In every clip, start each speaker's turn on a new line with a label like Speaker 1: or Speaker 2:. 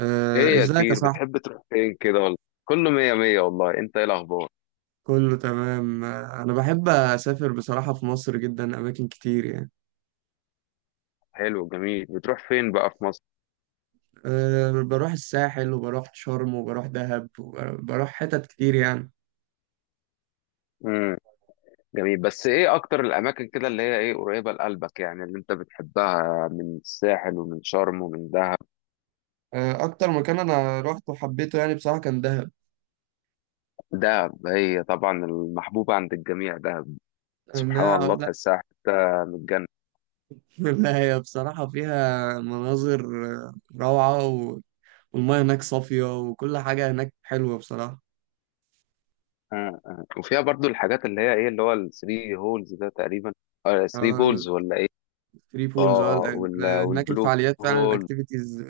Speaker 1: آه،
Speaker 2: ايه يا
Speaker 1: ازيك يا
Speaker 2: كبير،
Speaker 1: صاحبي.
Speaker 2: بتحب تروح فين كده ولا. كله مية مية والله. انت ايه الاخبار؟
Speaker 1: كله تمام. انا بحب اسافر بصراحة، في مصر جدا اماكن كتير يعني.
Speaker 2: حلو جميل، بتروح فين بقى في مصر؟
Speaker 1: بروح الساحل وبروح شرم وبروح دهب وبروح حتت كتير يعني.
Speaker 2: امم جميل، بس ايه اكتر الاماكن كده اللي هي ايه قريبة لقلبك، يعني اللي انت بتحبها من الساحل ومن شرم ومن دهب؟
Speaker 1: اكتر مكان انا روحته وحبيته يعني بصراحة كان دهب.
Speaker 2: دهب هي طبعا المحبوبة عند الجميع. دهب سبحان
Speaker 1: انها
Speaker 2: الله
Speaker 1: لا
Speaker 2: تحسها حتة من الجنة.
Speaker 1: لا، هي بصراحة فيها مناظر آه، روعة والمياه هناك صافية وكل حاجة هناك حلوة بصراحة.
Speaker 2: أمم، أمم. وفيها برضو الحاجات اللي هي ايه، اللي هو الثري هولز ده تقريبا. اه ثري
Speaker 1: آه،
Speaker 2: بولز ولا ايه.
Speaker 1: الثري بولز
Speaker 2: اه
Speaker 1: هناك،
Speaker 2: والبلو
Speaker 1: الفعاليات فعلا
Speaker 2: هول.
Speaker 1: الاكتيفيتيز.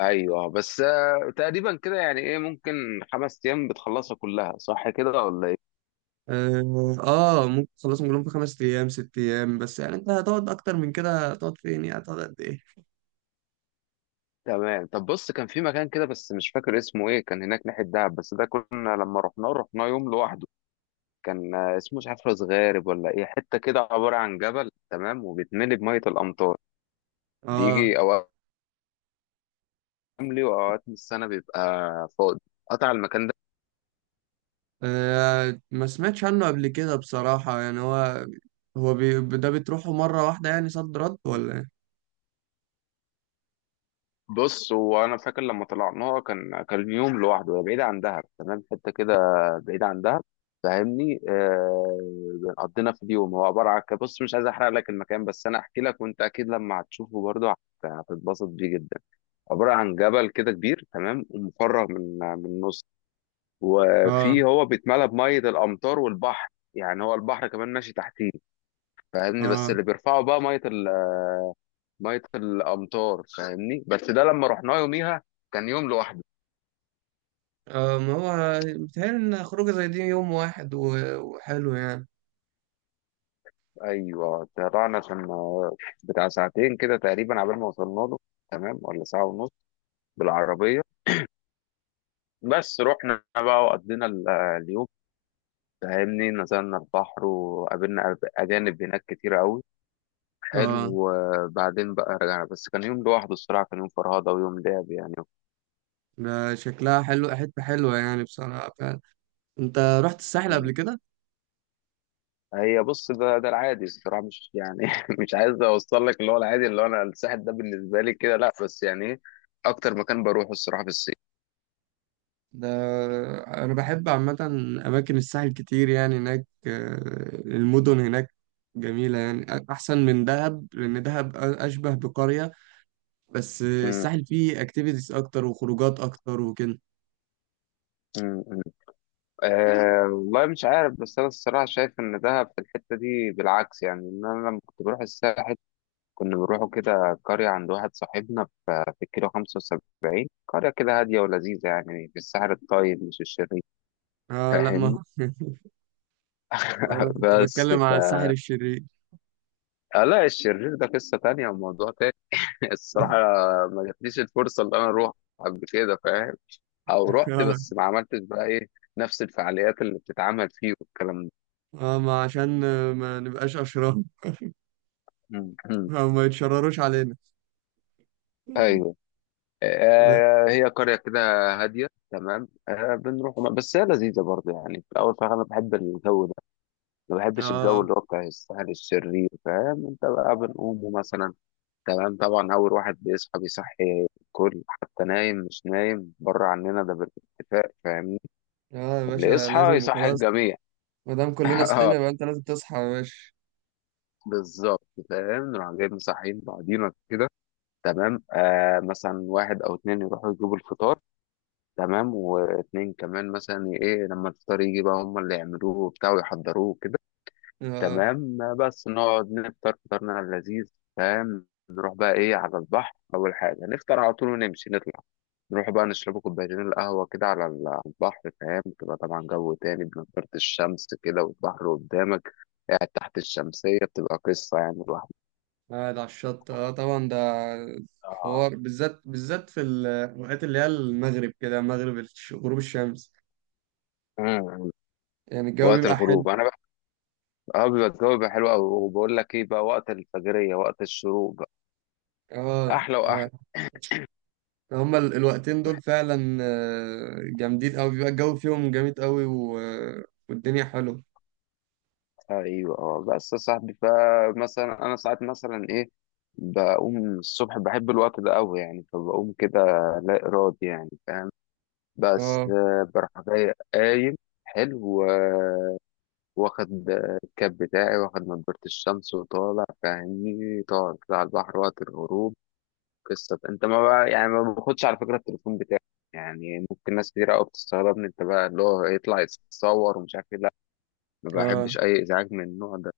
Speaker 2: ايوه بس تقريبا كده يعني ايه، ممكن خمس ايام بتخلصها كلها، صح كده ولا ايه؟
Speaker 1: ممكن تخلصهم كلهم في 5 ايام 6 ايام، بس يعني انت هتقعد اكتر من كده؟ هتقعد فين يعني؟ هتقعد قد ايه؟
Speaker 2: تمام. طب بص، كان في مكان كده بس مش فاكر اسمه ايه، كان هناك ناحيه دهب، بس ده كنا لما رحناه يوم لوحده. كان اسمه مش عارف، راس غارب ولا ايه، حته كده عباره عن جبل تمام، وبيتملي بميه الامطار.
Speaker 1: اه
Speaker 2: بيجي اوقات حملي، واوقات من السنه بيبقى فاضي قطع، المكان ده.
Speaker 1: ما سمعتش عنه قبل كده بصراحة، يعني هو ده بتروحه مرة واحدة يعني، صد رد ولا ايه؟
Speaker 2: بص، هو انا فاكر لما طلعناها كان يوم لوحده. هي بعيد عن دهب، تمام، حته كده بعيد عن دهب، فاهمني. آه قضينا في اليوم، هو عباره عن بص مش عايز احرق لك المكان، بس انا احكي لك، وانت اكيد لما هتشوفه برضه هتتبسط بيه جدا. عباره عن جبل كده كبير تمام، ومفرغ من النص. وفي،
Speaker 1: اه
Speaker 2: هو بيتملى بميه الامطار والبحر. يعني هو البحر كمان ماشي تحتيه، فاهمني. بس
Speaker 1: اه
Speaker 2: اللي بيرفعه بقى ميه ميه الامطار، فاهمني. بس ده لما رحناه يوميها، كان يوم لوحده.
Speaker 1: اه ما هو بيتهيألي ان خروجة زي دي يوم واحد وحلو يعني.
Speaker 2: ايوه، طلعنا، كان بتاع ساعتين كده تقريبا عبال ما وصلنا له، تمام، ولا ساعه ونص بالعربيه. بس رحنا بقى، وقضينا اليوم، فاهمني. نزلنا البحر، وقابلنا اجانب هناك كتير قوي، حلو.
Speaker 1: اه
Speaker 2: وبعدين بقى رجعنا، بس كان يوم لوحده الصراحه، كان يوم فرهده ويوم لعب يعني.
Speaker 1: ده شكلها حلو، حتة حلوة يعني بصراحة فعلا. انت رحت الساحل قبل كده؟
Speaker 2: هي بص، ده العادي الصراحه، مش يعني مش عايز اوصل لك اللي هو العادي، اللي هو انا الساحل ده بالنسبه لي كده لا، بس يعني ايه اكتر مكان بروحه الصراحه في الصيف.
Speaker 1: ده أنا بحب عامة أماكن الساحل كتير، يعني هناك المدن هناك جميلة يعني، أحسن من دهب لأن دهب أشبه بقرية، بس الساحل فيه أكتيفيتيز أكتر وخروجات أكتر وكده.
Speaker 2: مم. أه والله مش عارف، بس أنا الصراحة شايف إن دهب في الحتة دي بالعكس، يعني إن أنا لما كنت بروح الساحل كنا بنروحوا كده قرية عند واحد صاحبنا في الكيلو 75، قرية كده هادية ولذيذة يعني، في الساحل الطيب مش الشرير،
Speaker 1: آه لا
Speaker 2: فاهمني.
Speaker 1: ما أنا كنت
Speaker 2: بس
Speaker 1: بتكلم
Speaker 2: ف،
Speaker 1: على الساحل الشرير.
Speaker 2: آه لا، الشرير ده قصة تانية وموضوع تاني. الصراحة ما جاتليش الفرصة اللي أنا أروح قبل كده، فاهم، أو رحت
Speaker 1: آه
Speaker 2: بس ما عملتش بقى إيه، نفس الفعاليات اللي بتتعمل فيه والكلام ده.
Speaker 1: ما عشان ما نبقاش أشرار. ما يتشرروش علينا.
Speaker 2: أيوه.
Speaker 1: لا.
Speaker 2: هي قرية كده هادية تمام، بنروح بس هي لذيذة برضه يعني في الأول، فأنا بحب الجو ده، ما بحبش الجو
Speaker 1: آه
Speaker 2: اللي هو بتاع السهل الشرير، فاهم أنت بقى. بنقوم مثلا تمام، طبعا أول واحد بيصحى بيصحي الكل، حتى نايم مش نايم، بره عننا ده بالاتفاق، فاهمني.
Speaker 1: يا
Speaker 2: اللي
Speaker 1: باشا
Speaker 2: يصحى
Speaker 1: لازم،
Speaker 2: يصحي
Speaker 1: خلاص.
Speaker 2: الجميع.
Speaker 1: ما دام كلنا صحينا يبقى أنت لازم تصحى يا باشا.
Speaker 2: بالظبط، فاهم. نروح جايين مصحيين بعضينا كده تمام. آه مثلا واحد أو اتنين يروحوا يجيبوا الفطار، تمام، واتنين كمان مثلا ايه، لما الفطار يجي بقى هم اللي يعملوه وبتاع، ويحضروه كده
Speaker 1: آه.
Speaker 2: تمام. بس نقعد نفطر فطارنا اللذيذ، فاهم. نروح بقى ايه على البحر، اول حاجه نفطر على طول، ونمشي نطلع، نروح بقى نشرب كوبايتين القهوه كده على على البحر، فاهم. تبقى طبعا جو تاني، بنضارة الشمس كده والبحر قدامك، قاعد تحت الشمسية، بتبقى قصة يعني الواحد.
Speaker 1: قاعد على الشط، اه طبعا، ده
Speaker 2: اه.
Speaker 1: حوار بالذات، بالذات في الوقت اللي هي المغرب، كده مغرب غروب الشمس،
Speaker 2: مم.
Speaker 1: يعني الجو
Speaker 2: وقت
Speaker 1: بيبقى
Speaker 2: الغروب
Speaker 1: حلو.
Speaker 2: انا بقى، اه بيبقى الجو بيبقى حلو قوي. وبقول لك ايه بقى، وقت الفجرية وقت الشروق،
Speaker 1: اه
Speaker 2: احلى
Speaker 1: آه،
Speaker 2: واحلى.
Speaker 1: هما الوقتين دول فعلا جامدين قوي، بيبقى الجو فيهم جامد قوي والدنيا حلوه.
Speaker 2: بحسها، ايوه اه. بس يا صاحبي، فمثلا انا ساعات مثلا ايه، بقوم الصبح، بحب الوقت ده قوي يعني، فبقوم كده لا ارادي يعني، فاهم. بس
Speaker 1: اه
Speaker 2: بروح جاي قايم، حلو، واخد الكاب بتاعي، واخد نضارة الشمس وطالع، فاهمني، طالع كده على البحر وقت الغروب، قصة. انت ما بقى يعني، ما باخدش على فكرة التليفون بتاعي. يعني ممكن ناس كتير قوي بتستغربني، انت بقى اللي هو يطلع يتصور ومش عارف ايه. ما
Speaker 1: اه
Speaker 2: بحبش أي إزعاج من النوع ده.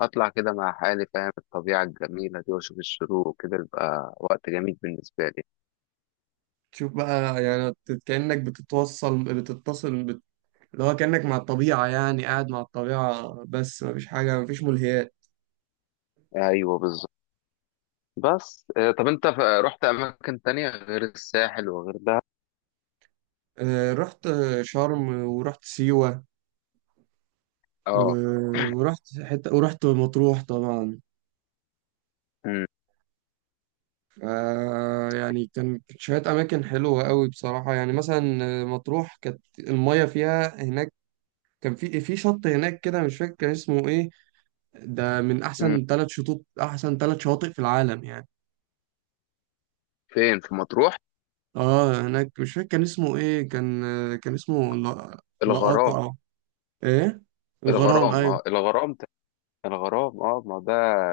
Speaker 2: أطلع كده مع حالي، فاهم، الطبيعة الجميلة دي، وأشوف الشروق وكده، يبقى وقت جميل بالنسبة لي.
Speaker 1: تشوف بقى يعني، بت- كأنك بتتوصل بتتصل بت... اللي هو كأنك مع الطبيعة يعني، قاعد مع الطبيعة بس مفيش حاجة، مفيش ملهيات.
Speaker 2: أيوه بالظبط. بس طب أنت رحت أماكن تانية غير الساحل وغير ده؟
Speaker 1: رحت شرم ورحت سيوة
Speaker 2: أه.
Speaker 1: ورحت حتة ورحت مطروح طبعا.
Speaker 2: مم.
Speaker 1: آه، يعني كانت شوية أماكن حلوة قوي بصراحة، يعني مثلا مطروح كانت المية فيها هناك، كان في شط هناك كده مش فاكر كان اسمه ايه، ده من
Speaker 2: مم.
Speaker 1: أحسن 3 شطوط، أحسن 3 شواطئ في العالم يعني.
Speaker 2: فين في مطروح؟
Speaker 1: اه هناك مش فاكر كان اسمه ايه، كان كان اسمه، لا،
Speaker 2: الغرام.
Speaker 1: لقاقع، ايه، الغرام،
Speaker 2: الغرام،
Speaker 1: ايوه.
Speaker 2: أه الغرام الغرام، أه ما ده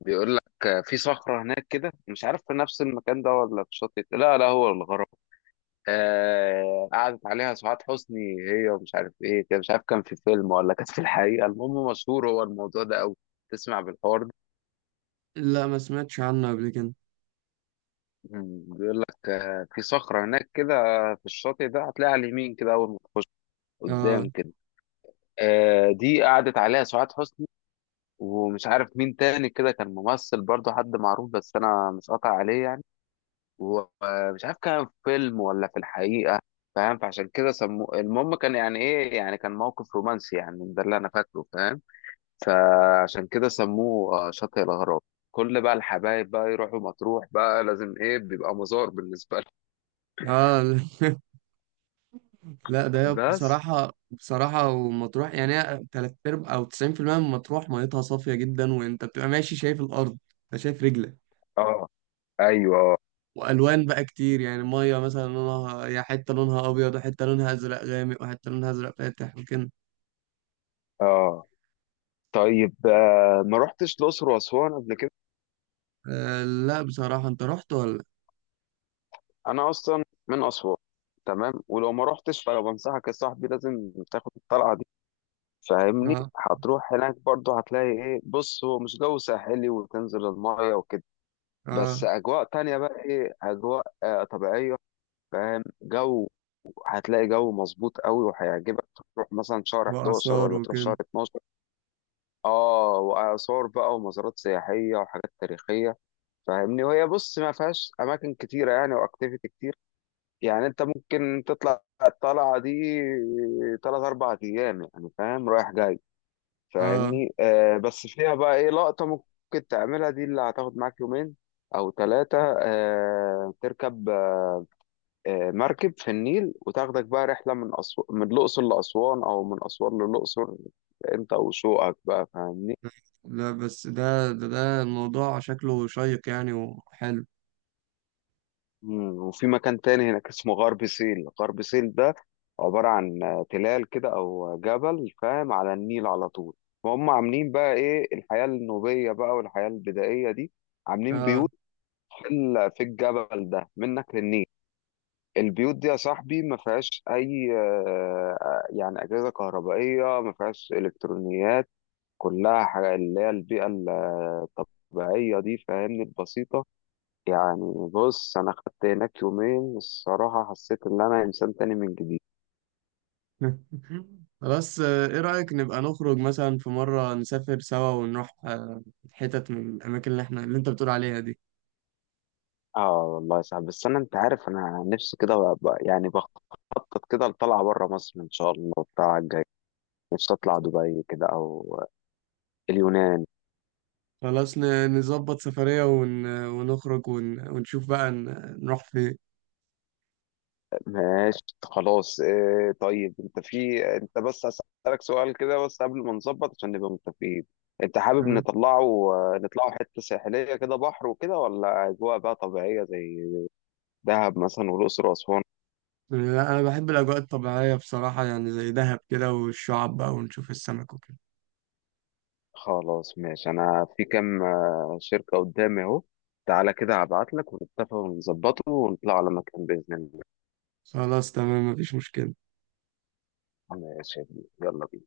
Speaker 2: بيقول لك في صخرة هناك كده، مش عارف في نفس المكان ده ولا في شاطئ، لا هو الغرام، آه قعدت عليها سعاد حسني هي، ومش عارف ايه، كان مش عارف كان في فيلم ولا كانت في الحقيقه، المهم مشهور هو الموضوع ده قوي، تسمع بالحوار ده؟
Speaker 1: لا، ما سمعتش عنه قبل كده.
Speaker 2: مم، بيقول لك آه في صخره هناك كده في الشاطئ ده، هتلاقيها على اليمين كده اول ما تخش،
Speaker 1: اه
Speaker 2: قدام كده، آه دي قعدت عليها سعاد حسني، ومش عارف مين تاني كده، كان ممثل برضه حد معروف بس انا مش قاطع عليه يعني، ومش عارف كان في فيلم ولا في الحقيقة، فاهم. فعشان كده سموه، المهم كان يعني ايه، يعني كان موقف رومانسي يعني، ده اللي انا فاكره، فاهم. فعشان كده سموه شاطئ الاغراب. كل بقى الحبايب بقى يروحوا مطروح بقى لازم ايه، بيبقى مزار بالنسبة
Speaker 1: اه لا، ده
Speaker 2: لهم.
Speaker 1: هي
Speaker 2: بس
Speaker 1: بصراحة بصراحة، ومطروح يعني هي تلات أرباع أو 90% من مطروح ميتها صافية جدا، وأنت بتبقى ماشي شايف الأرض، أنت شايف رجلك،
Speaker 2: اه، ايوه اه.
Speaker 1: وألوان بقى كتير يعني، مية مثلا لونها، يا حتة لونها أبيض وحتة لونها أزرق غامق وحتة لونها أزرق فاتح وكده.
Speaker 2: آه. طيب ما رحتش الاقصر واسوان قبل كده؟
Speaker 1: آه لا، بصراحة أنت رحت ولا؟
Speaker 2: انا اصلا من اسوان، تمام، ولو ما رحتش فانا بنصحك يا صاحبي، لازم تاخد الطلعة دي، فاهمني.
Speaker 1: آه
Speaker 2: هتروح هناك برضه، هتلاقي ايه، بص هو مش جو ساحلي وتنزل المايه وكده، بس
Speaker 1: آه،
Speaker 2: اجواء تانية بقى ايه، اجواء آه طبيعية، فاهم. جو، هتلاقي جو مظبوط قوي وهيعجبك. تروح مثلا شهر 11
Speaker 1: وآثار
Speaker 2: ولا تروح
Speaker 1: وكده.
Speaker 2: شهر 12. اه، واثار بقى، ومزارات سياحية وحاجات تاريخية، فاهمني. وهي بص ما فيهاش اماكن كتيرة يعني واكتيفيتي كتير، يعني انت ممكن تطلع الطلعة دي تلات اربع ايام يعني، فاهم، رايح جاي،
Speaker 1: آه
Speaker 2: فاهمني. بس فيها بقى ايه لقطة ممكن تعملها دي، اللي هتاخد معاك يومين او ثلاثة، آه تركب مركب في النيل، وتاخدك بقى رحلة من من الأقصر لأسوان، او من أسوان للأقصر، انت وشوقك بقى، فاهمني.
Speaker 1: لا بس ده الموضوع شكله شيق يعني وحلو.
Speaker 2: مم. وفي مكان تاني هناك اسمه غرب سهيل. غرب سهيل ده عبارة عن تلال كده او جبل، فاهم، على النيل على طول، وهم عاملين بقى ايه الحياة النوبية بقى، والحياة البدائية دي، عاملين
Speaker 1: آه
Speaker 2: بيوت اللي في الجبل ده منك للنيل. البيوت دي يا صاحبي ما فيهاش اي يعني اجهزه كهربائيه، ما فيهاش الكترونيات، كلها حاجه اللي هي البيئه الطبيعيه دي، فاهمني، البسيطه. يعني بص، انا خدت هناك يومين الصراحه، حسيت ان انا انسان تاني من جديد.
Speaker 1: خلاص، ايه رأيك نبقى نخرج مثلا في مرة نسافر سوا ونروح حتت من الأماكن اللي احنا اللي انت بتقول عليها دي.
Speaker 2: اه والله صعب، بس انا انت عارف انا نفسي كده بقى يعني بخطط كده لطلعه بره مصر ان شاء الله بتاع الجاي، نفسي اطلع دبي كده او اليونان.
Speaker 1: خلاص نظبط سفرية ونخرج ونشوف بقى نروح فين.
Speaker 2: ماشي خلاص اه. طيب انت في انت بس هسألك سؤال كده، بس قبل ما نظبط، عشان نبقى متفقين، انت حابب
Speaker 1: تمام؟
Speaker 2: نطلعه نطلعه حتة ساحلية كده، بحر وكده، ولا أجواء بقى طبيعية زي دهب مثلا والأقصر وأسوان؟
Speaker 1: لا أنا بحب الأجواء الطبيعية بصراحة يعني، زي دهب كده، والشعاب بقى ونشوف السمك وكده.
Speaker 2: خلاص ماشي، أنا في كام شركة قدامي أهو، تعالى كده هبعت لك، ونتفق ونظبطه، ونطلع على مكان بإذن الله.
Speaker 1: خلاص تمام، مفيش مشكلة.
Speaker 2: ماشي يا كبير. يلا بينا.